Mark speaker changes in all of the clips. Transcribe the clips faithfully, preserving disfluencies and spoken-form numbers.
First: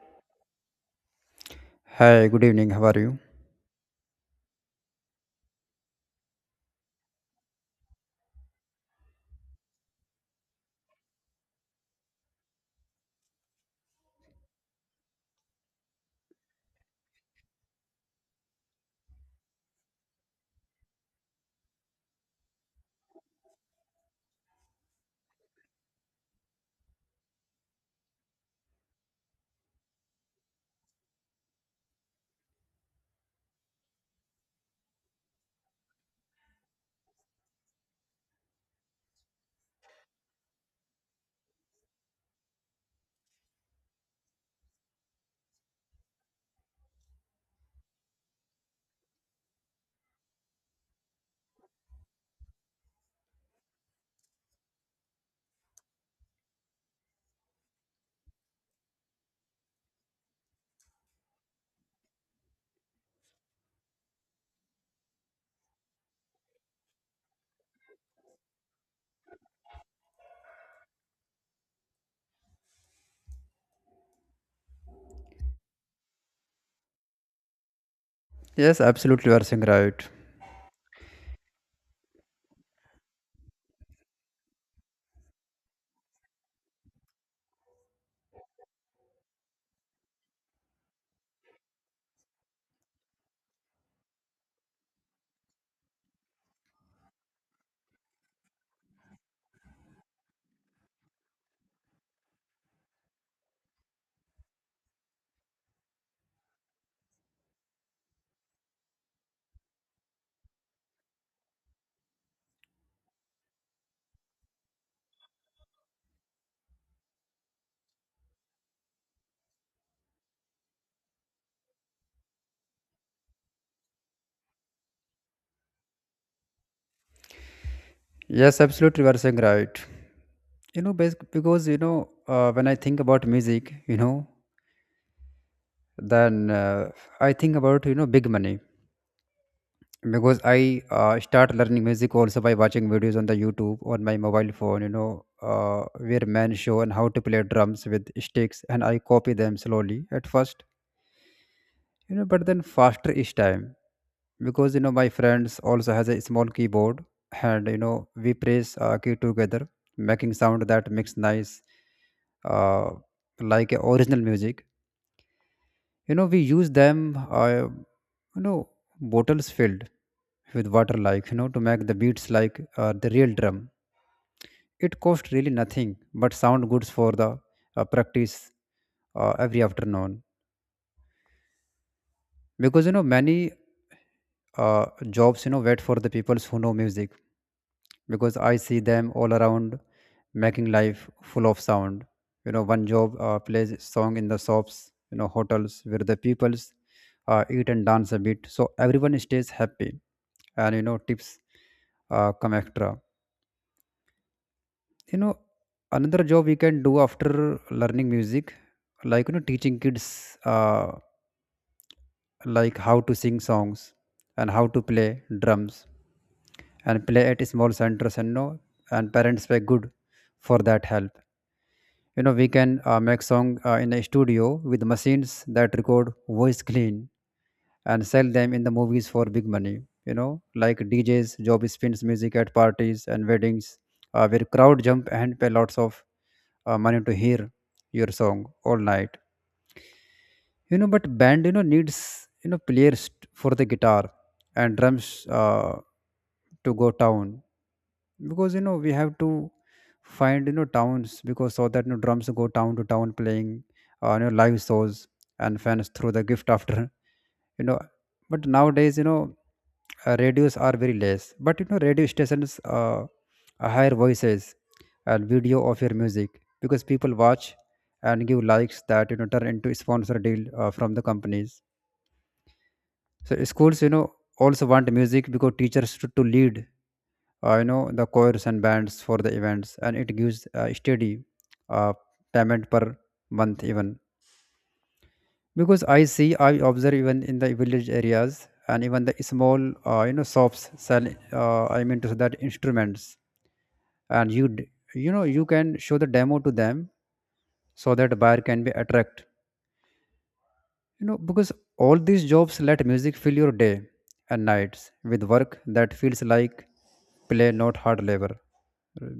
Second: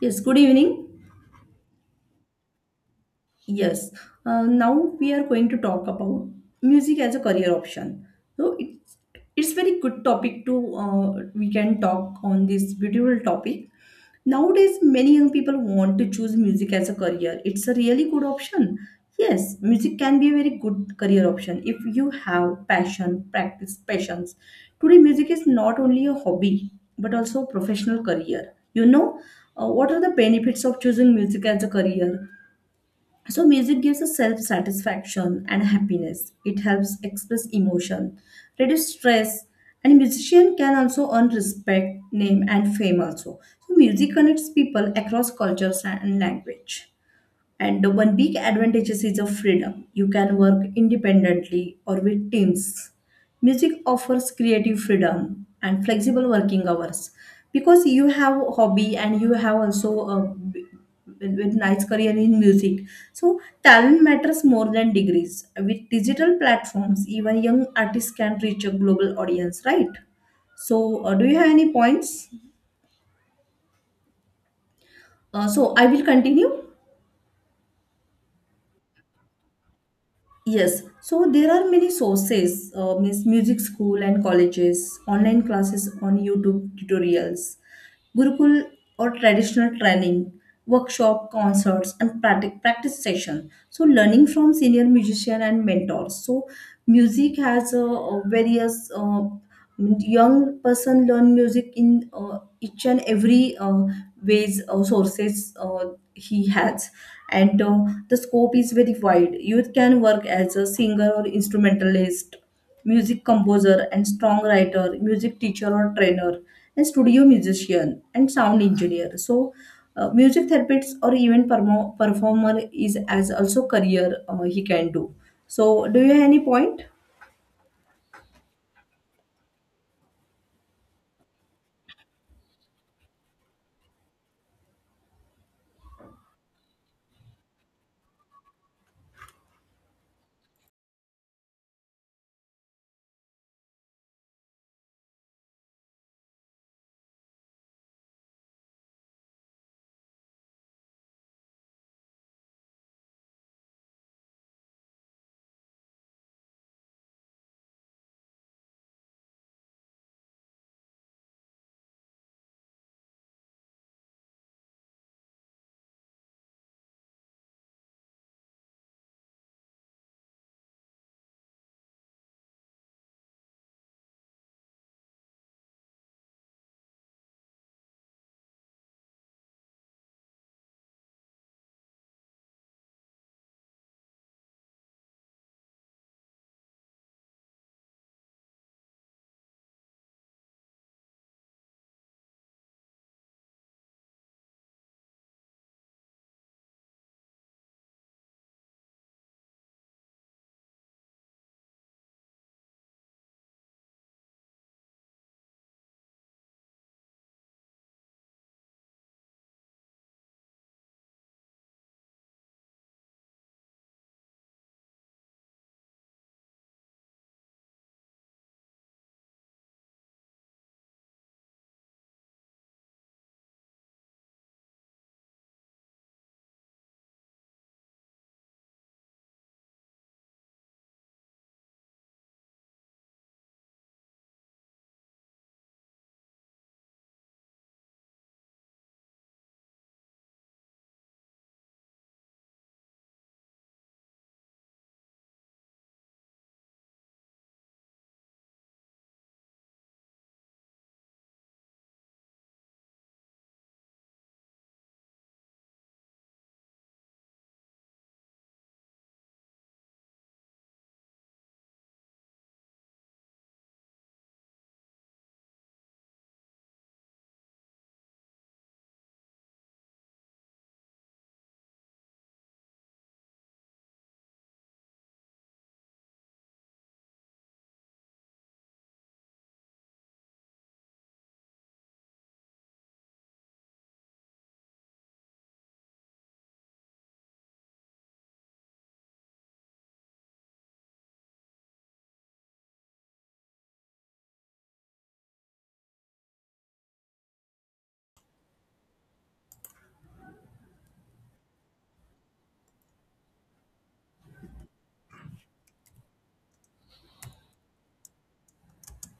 Speaker 1: Yes, good evening.
Speaker 2: Hi, good evening. How are you?
Speaker 1: Yes, uh, Now we are going to talk about music as a career option. So it's it's very good topic to uh, we can talk on this beautiful topic. Nowadays, many young people want to choose music as a career. It's a really good option. Yes, music can be a very good career option if you have passion, practice, passions. Today, music is not only a hobby but also a professional career. You know, uh, what are the benefits of choosing music as a career? So music gives us self-satisfaction and happiness. It helps express emotion, reduce stress, and musician can also earn respect, name, and fame also. So music connects people across cultures and language. And one big advantages is of freedom. You can work independently or with teams. Music offers creative freedom and flexible working hours because you have a hobby and you have also a b- with with nice career in music. So talent matters more than degrees. With digital platforms, even young artists can reach a global audience, right? So, uh, do you have any points? Uh, so I will continue.
Speaker 2: Yes, absolutely, you are saying right.
Speaker 1: Yes, so there are many sources, uh, means music school and colleges, online classes on YouTube tutorials, Gurukul or traditional training, workshop, concerts, and practice, practice session. So learning from senior musician and mentors. So music has uh, uh, various uh, young person learn music in uh, each and every uh, ways uh, sources uh, he has and uh, the scope is very wide. You can work as a singer or instrumentalist, music composer and songwriter, music teacher or trainer and studio musician and sound engineer. So uh, music therapist or even permo- performer is as also career uh, he can do. So do you have any point?
Speaker 2: Yes, absolutely, you are saying right. You know, bas- because you know, uh, when I think about music, you know, then uh, I think about you know big money, because I uh, start learning music also by watching videos on the YouTube on my mobile phone. You know, uh, where men show and how to play drums with sticks, and I copy them slowly at first. You know, but then faster each time, because you know my friends also has a small keyboard, and you know we press uh, key together, making sound that makes nice, uh, like a original music. You know we use them, uh, you know bottles filled with water, like, you know to make the beats like uh, the real drum. It cost really nothing but sound goods for the uh, practice, uh, every afternoon, because you know many uh, jobs you know wait for the people who know music, because I see them all around making life full of sound. You know one job uh, plays song in the shops, you know hotels where the peoples uh, eat and dance a bit, so everyone stays happy, and you know tips uh, come extra you know Another job we can do after learning music, like you know teaching kids, uh, like how to sing songs and how to play drums, and play at small centers, and no, and parents were good for that help. You know we can uh, make song uh, in a studio with machines that record voice clean, and sell them in the movies for big money. You know like DJs job spins music at parties and weddings, uh, where crowd jump and pay lots of uh, money to hear your song all night. You know but band you know needs you know players t- for the guitar and drums, uh, to go down, because you know we have to find you know towns, because so that you know drums go town to town playing, uh, you know live shows, and fans throw the gift after you know but nowadays, you know uh, radios are very less, but you know radio stations uh, higher voices and video of your music, because people watch and give likes that you know turn into sponsor deal uh, from the companies. So schools, you know also want music, because teachers to, to lead, uh, you know the choirs and bands for the events, and it gives a steady uh, payment per month even, because i see i observe even in the village areas, and even the small, uh, you know shops sell, uh, I mean to say that, instruments, and you d- you know you can show the demo to them, so that buyer can be attract you know because all these jobs let music fill your day and nights with work that feels like play, not hard labor,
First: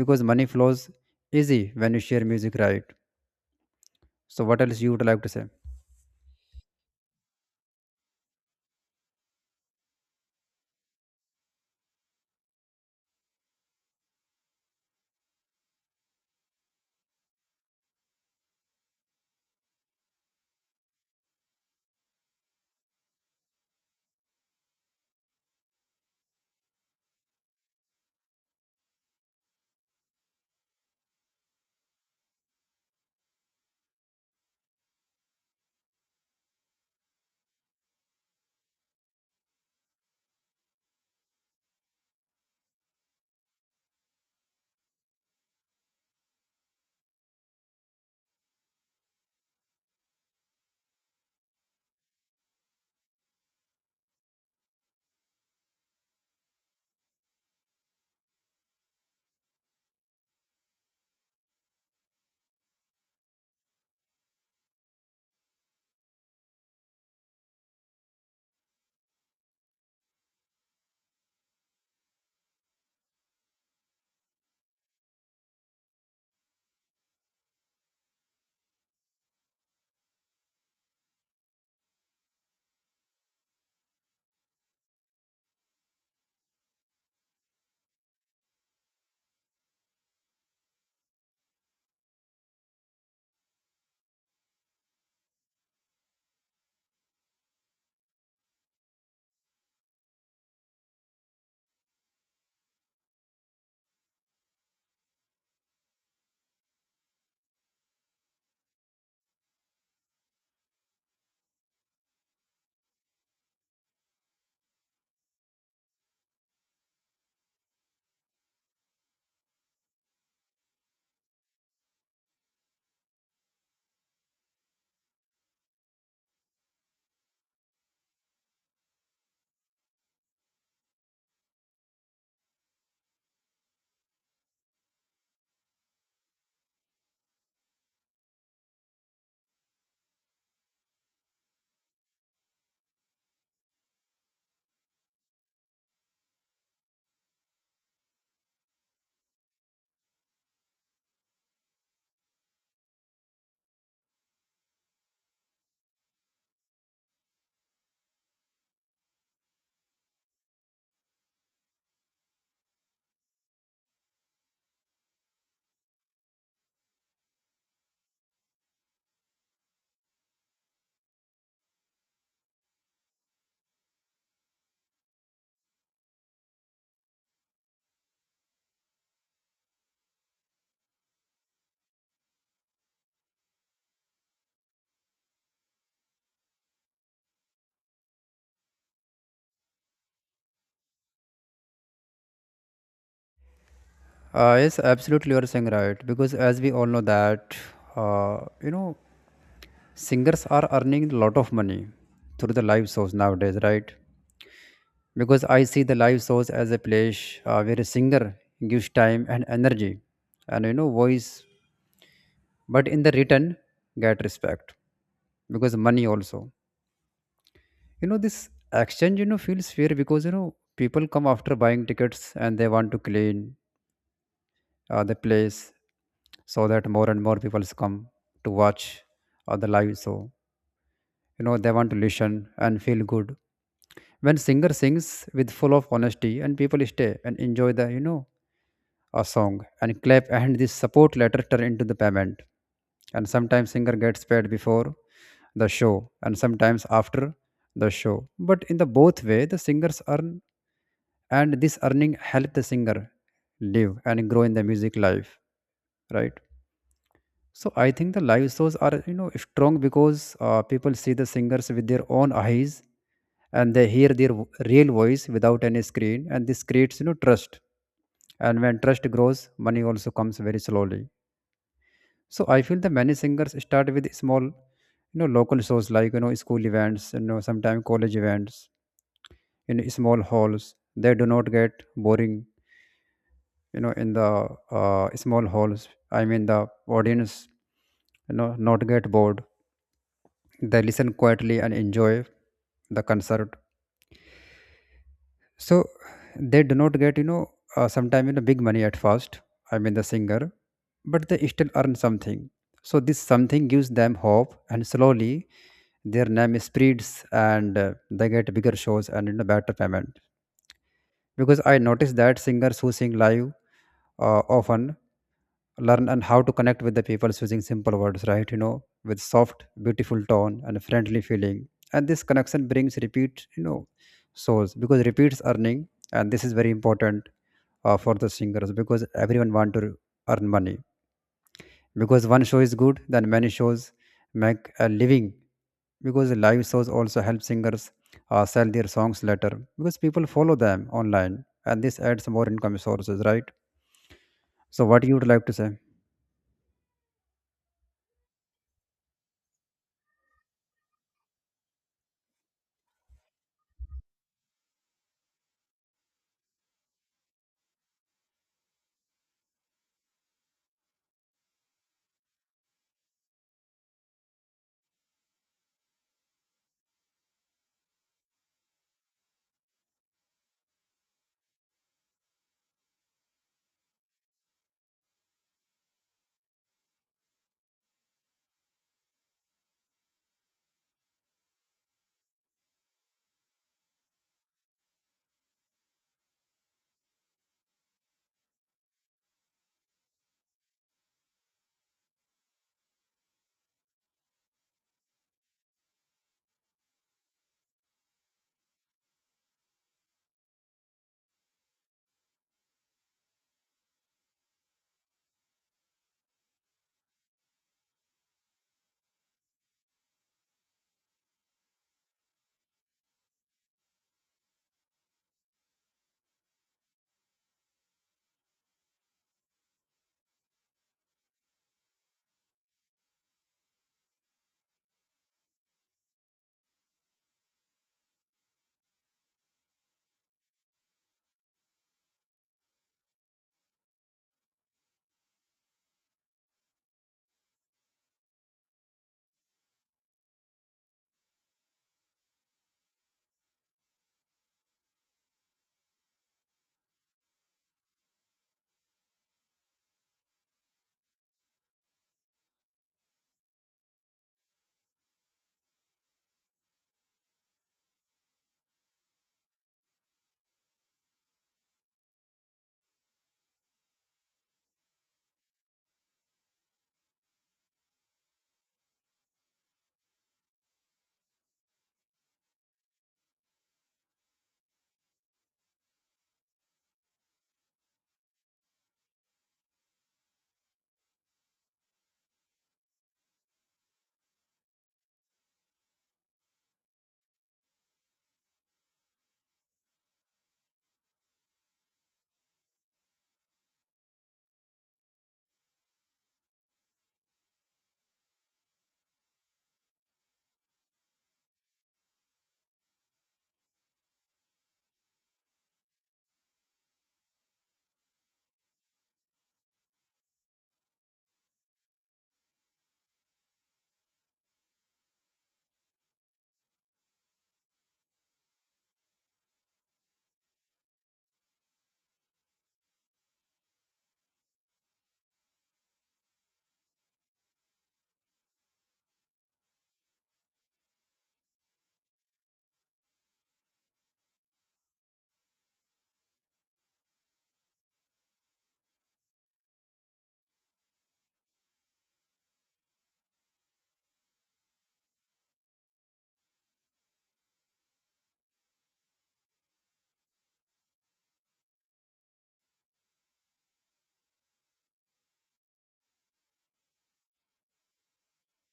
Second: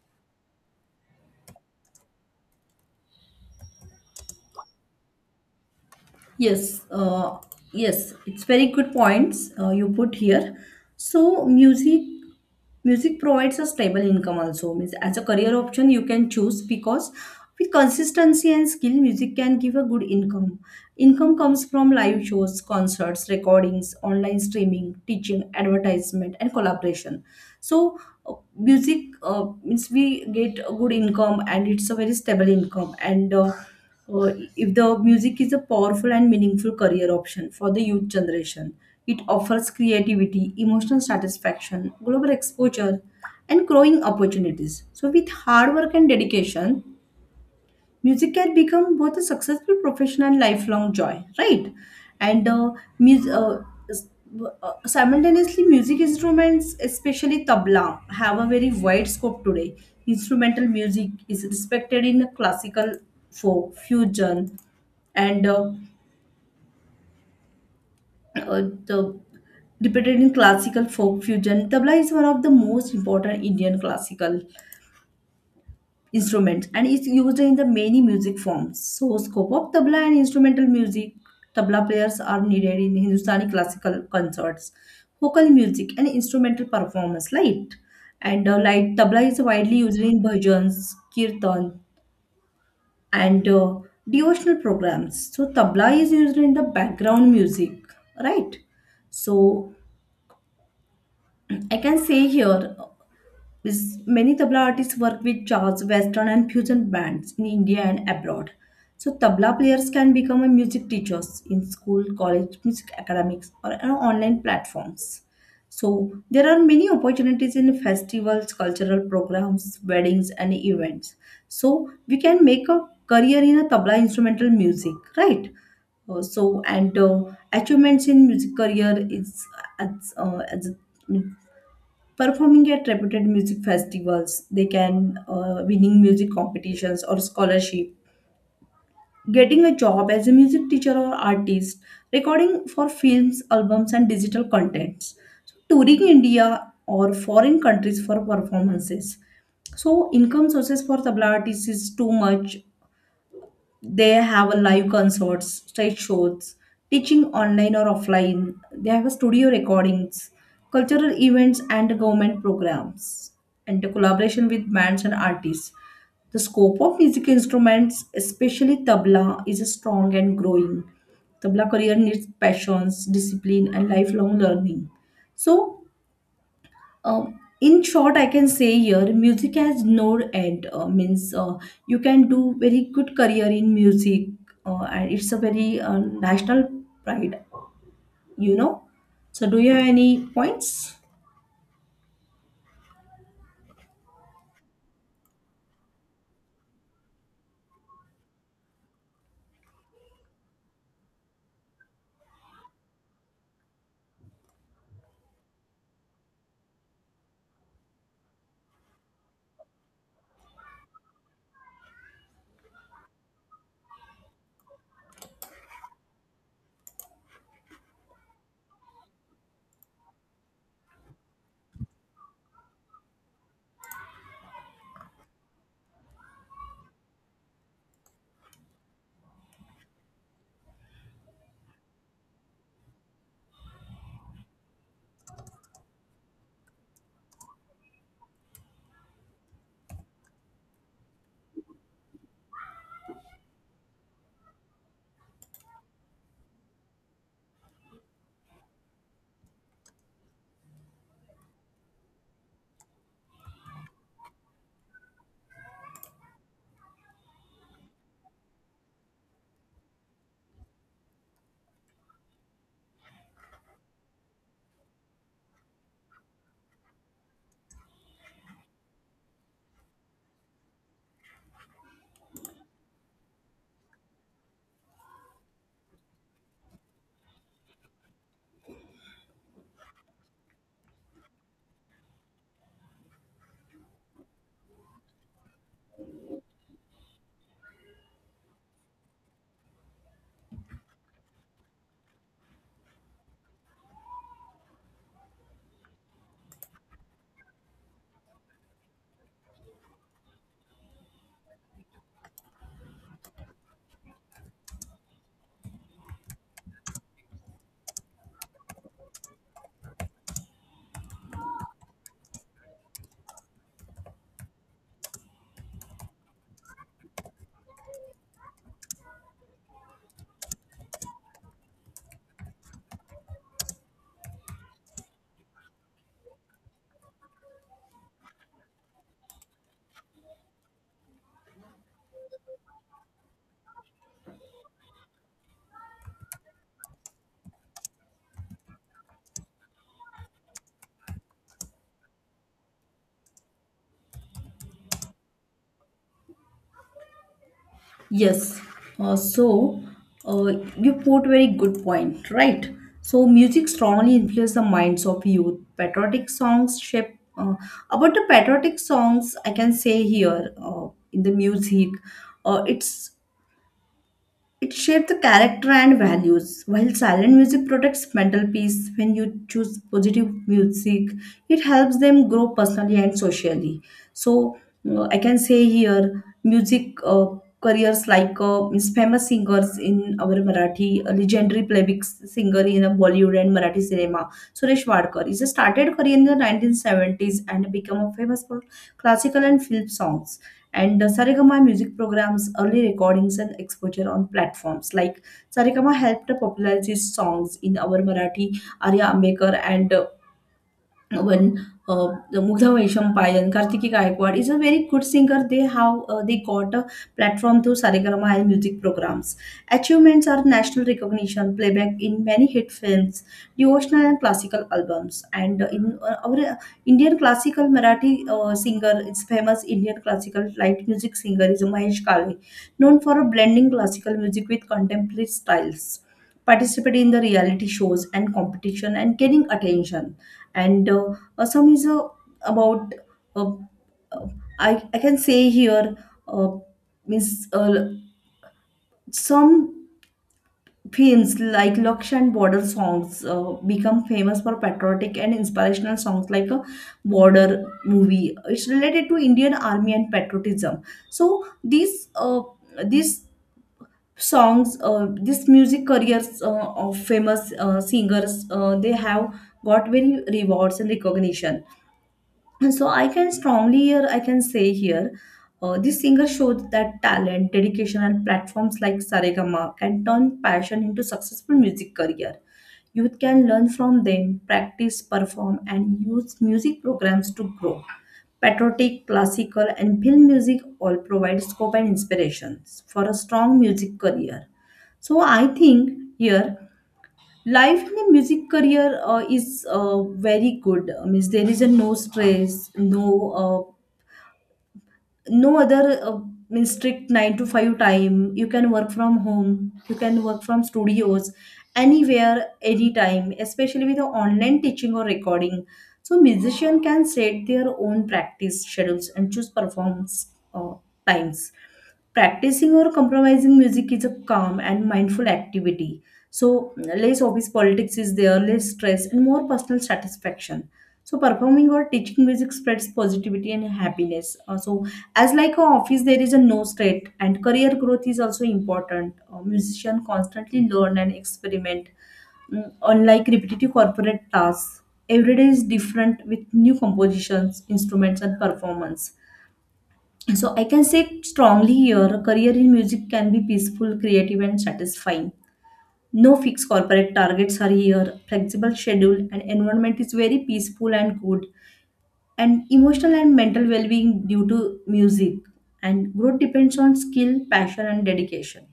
Speaker 2: because money flows easy when you share music, right? So what else you would like to say?
Speaker 1: Yes, uh, yes, it's very good points uh, you put here. So, music music provides a stable income also. Means as a career option you can choose because with consistency and skill music can give a good income. Income comes from live shows, concerts, recordings, online streaming, teaching, advertisement, and collaboration. So uh, music uh, means we get a good income and it's a very stable income, and uh, uh, if the music is a powerful and meaningful career option for the youth generation. It offers creativity, emotional satisfaction, global exposure, and growing opportunities. So, with hard work and dedication, music can become both a successful profession and lifelong joy, right? and uh, mus- uh, s- uh, Simultaneously music instruments, especially tabla, have a very wide scope today. Instrumental music is respected in classical, folk, fusion, and uh, uh, the repeated in classical folk fusion. Tabla is one of the most important indian classical instrument and is used in the many music forms. So scope of tabla and instrumental music, tabla players are needed in Hindustani classical concerts, vocal music and instrumental performance, right? And uh, light tabla is widely used in bhajans, kirtan, and uh, devotional programs. So tabla is used in the background music, right? So I can say here, because many tabla artists work with jazz, western, and fusion bands in India and abroad. So tabla players can become a music teachers in school, college, music academics, or you know, online platforms. So there are many opportunities in festivals, cultural programs, weddings, and events. So we can make a career in a tabla instrumental music, right? Uh, so and uh, achievements in music career is as, uh, as performing at reputed music festivals. They can uh, winning music competitions or scholarship, getting a job as a music teacher or artist, recording for films, albums, and digital contents. So touring india or foreign countries for performances. So income sources for tabla artists is too much. They have a live concerts, stage shows, teaching online or offline. They have a studio recordings, cultural events and government programs, and the collaboration with bands and artists. The scope of music instruments especially tabla is strong and growing. Tabla career needs passions, discipline and lifelong learning. So um, in short, I can say here music has no end. Uh, means uh, you can do very good career in music, uh, and it's a very uh, national pride. You know. So, do you have any points?
Speaker 2: Uh, yes absolutely, you are saying right, because as we all know that, uh, you know singers are earning a lot of money through the live shows nowadays, right? Because I see the live shows as a place uh, where a singer gives time and energy and, you know voice, but in the return get respect, because money also. You know this exchange you know feels fair, because you know people come after buying tickets, and they want to clean uh, the place, so that more and more people come to watch uh, the live show. You know they want to listen and feel good when singer sings with full of honesty, and people stay and enjoy the, you know a song, and clap, and this support letter turn into the payment. And sometimes singer gets paid before the show, and sometimes after the show, but in the both way the singers earn, and this earning help the singer live and grow in the music life, right? So I think the live shows are, you know strong, because uh, people see the singers with their own eyes, and they hear their vo- real voice without any screen, and this creates, you know trust, and when trust grows money also comes very slowly. So I feel the many singers start with small, you know local shows, like, you know school events, you know sometimes college events in small halls. They do not get boring. You know in the, uh, small halls, I mean the audience, you know not get bored. They listen quietly and enjoy the concert. So they do not get, you know uh, sometimes, you know big money at first, I mean the singer, but they still earn something. So this something gives them hope, and slowly their name spreads, and uh, they get bigger shows, and, you know better payment, because I noticed that singers who sing live uh, often learn and how to connect with the people using simple words, right, you know with soft beautiful tone and friendly feeling. And this connection brings repeat, you know souls, because repeats earning, and this is very important uh, for the singers, because everyone want to earn money, because one show is good, then many shows make a living, because live shows also help singers uh, sell their songs later, because people follow them online, and this adds more income sources, right? So what you would like to say?
Speaker 1: Yes. Uh, so, uh, you put very good point, right? So, music strongly influences the minds of youth. Patriotic songs shape. Uh, about the patriotic songs, I can say here uh, in the music, uh, it's, it shapes the character and values. While silent music protects mental peace, when you choose positive music, it helps them grow personally and socially. So uh, I can say here, music uh, careers like uh, means famous singers in our Marathi, a legendary playback singer in uh, Bollywood and Marathi cinema, Suresh Wadkar, is a started career in the nineteen seventies and became a famous for classical and film songs and the Saregama music programs, early recordings, and exposure on platforms like Saregama helped popularize his songs in our Marathi, Arya Ambekar, and uh, uh, when uh, the Mugdha Vaishmpayan, Kartiki Gaikwad is a very good singer. They how uh, they got a platform through Saregama and music programs. Achievements are national recognition, playback in many hit films, devotional and classical albums. And uh, in uh, our Indian classical Marathi uh, singer, it's famous Indian classical light music singer is Mahesh Kale, known for blending classical music with contemporary styles. Participating in the reality shows and competition and gaining attention and uh, Assam is uh, about uh, uh, I I can say here uh, means uh, some films like Laksh border songs uh, become famous for patriotic and inspirational songs like a border movie. It's related to Indian Army and patriotism. So these uh, these songs, uh, this music careers uh, of famous uh, singers, uh, they have got very rewards and recognition. And so I can strongly here I can say here, uh, this singer showed that talent, dedication, and platforms like Saregama can turn passion into successful music career. Youth can learn from them, practice, perform, and use music programs to grow. Patriotic, classical, and film music all provide scope and inspirations for a strong music career. So I think here life in a music career uh, is uh, very good. Means there is a no stress, no uh, no other uh, means strict nine to five time. You can work from home, you can work from studios, anywhere anytime especially with the online teaching or recording. So musician can set their own practice schedules and choose performance uh, times. Practicing or compromising music is a calm and mindful activity. So less office politics is there, less stress and more personal satisfaction. So performing or teaching music spreads positivity and happiness. Uh, so as like a office, there is a no state, and career growth is also important. Uh, musician constantly learn and experiment. Mm, unlike repetitive corporate tasks, every day is different with new compositions, instruments, and performance. So I can say strongly here, a career in music can be peaceful, creative, and satisfying. No fixed corporate targets are here. Flexible schedule and environment is very peaceful and good, and emotional and mental well-being due to music, and growth depends on skill, passion and dedication.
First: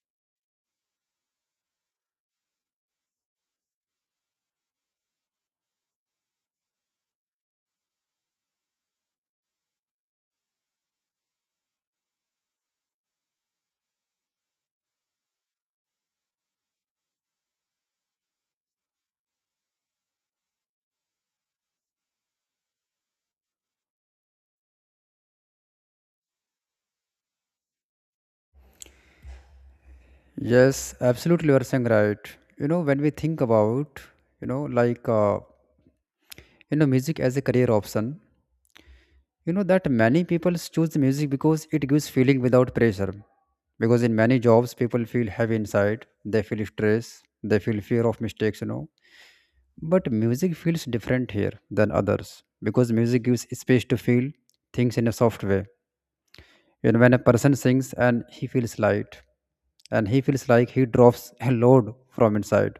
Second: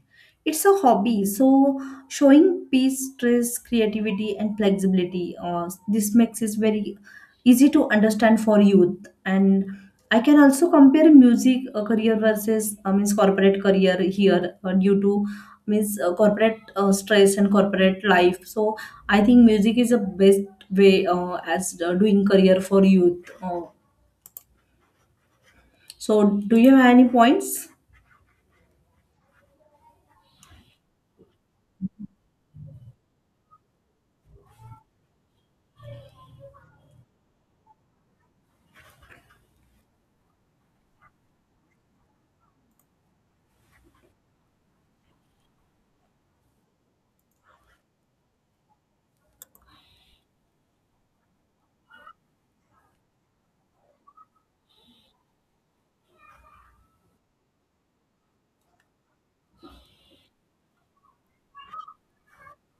Speaker 1: It's a hobby. So showing peace, stress, creativity and flexibility, uh, this makes it very easy to understand for youth. And I can also compare music uh, career versus uh, means corporate career here uh, due to means uh, corporate uh, stress and corporate life. So I think music is the best way uh, as uh, doing career for youth. Uh, so do you have any points?
Speaker 2: Yes, absolutely, you are saying right. You know, when we think about, you know, like, uh, you know, music as a career option, you know, that many people choose the music because it gives feeling without pressure. Because in many jobs, people feel heavy inside, they feel stress, they feel fear of mistakes, you know. But music feels different here than others, because music gives space to feel things in a soft way. You know, when a person sings and he feels light, and he feels like he drops a load from inside.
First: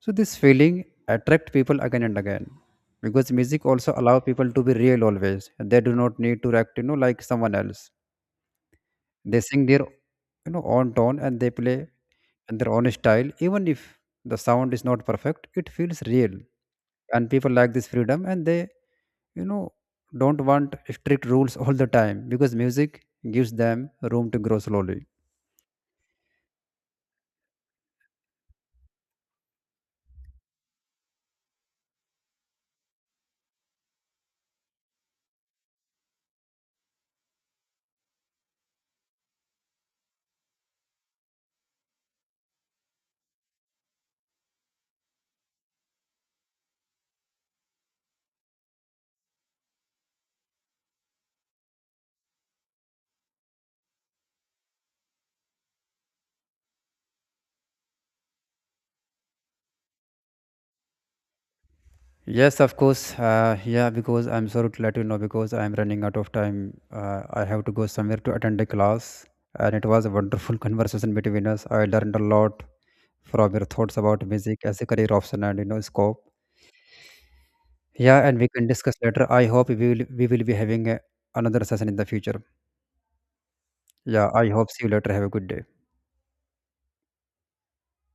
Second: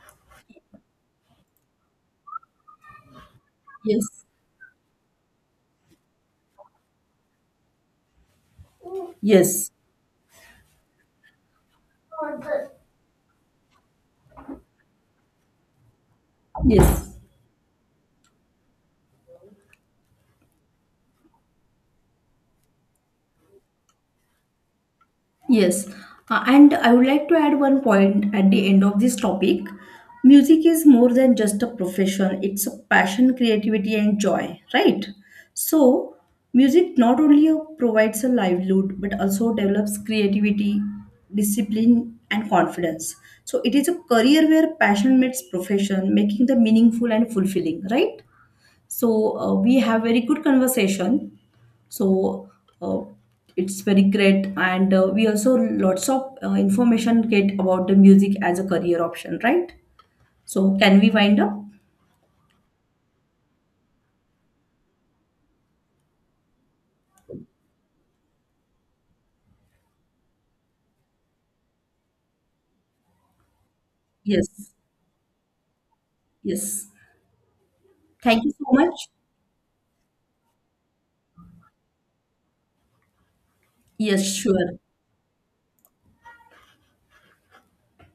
Speaker 2: So this feeling attract people again and again, because music also allow
Speaker 1: Yes.
Speaker 2: people to be real always. They do not need to act, you know, like someone else. They sing
Speaker 1: Yes.
Speaker 2: their, you know, own tone, and they play in their own style. Even if the sound is not perfect, it feels real.
Speaker 1: Yes.
Speaker 2: And people like this freedom, and they, you know, don't want strict rules all the time, because music gives them room to grow slowly.
Speaker 1: Yes, uh, and I would like to add one point at the end of this topic. Music is more than just a profession, it's a passion, creativity, and joy, right? So, music not only uh, provides a livelihood but also develops creativity, discipline, and confidence. So, it is a career where passion meets profession, making the meaningful and fulfilling, right? So uh, we have very good conversation. So uh, it's very great, and uh, we also lots of uh, information get about the music as a career option, right? So can we wind up?
Speaker 2: Yes, of course. Uh, yeah, because I'm sorry to let you know, because I'm running out of time. Uh, I have to go somewhere to attend a class, and it was a wonderful conversation between us. I learned a lot from your thoughts about music
Speaker 1: Yes,
Speaker 2: as a career option, and you know scope.
Speaker 1: yes.
Speaker 2: Yeah, and
Speaker 1: Thank
Speaker 2: we
Speaker 1: you so
Speaker 2: can discuss
Speaker 1: much.
Speaker 2: later. I hope we will we will be having a, another session in the future.
Speaker 1: Yes,
Speaker 2: Yeah, I hope
Speaker 1: sure.
Speaker 2: see you later. Have a good day.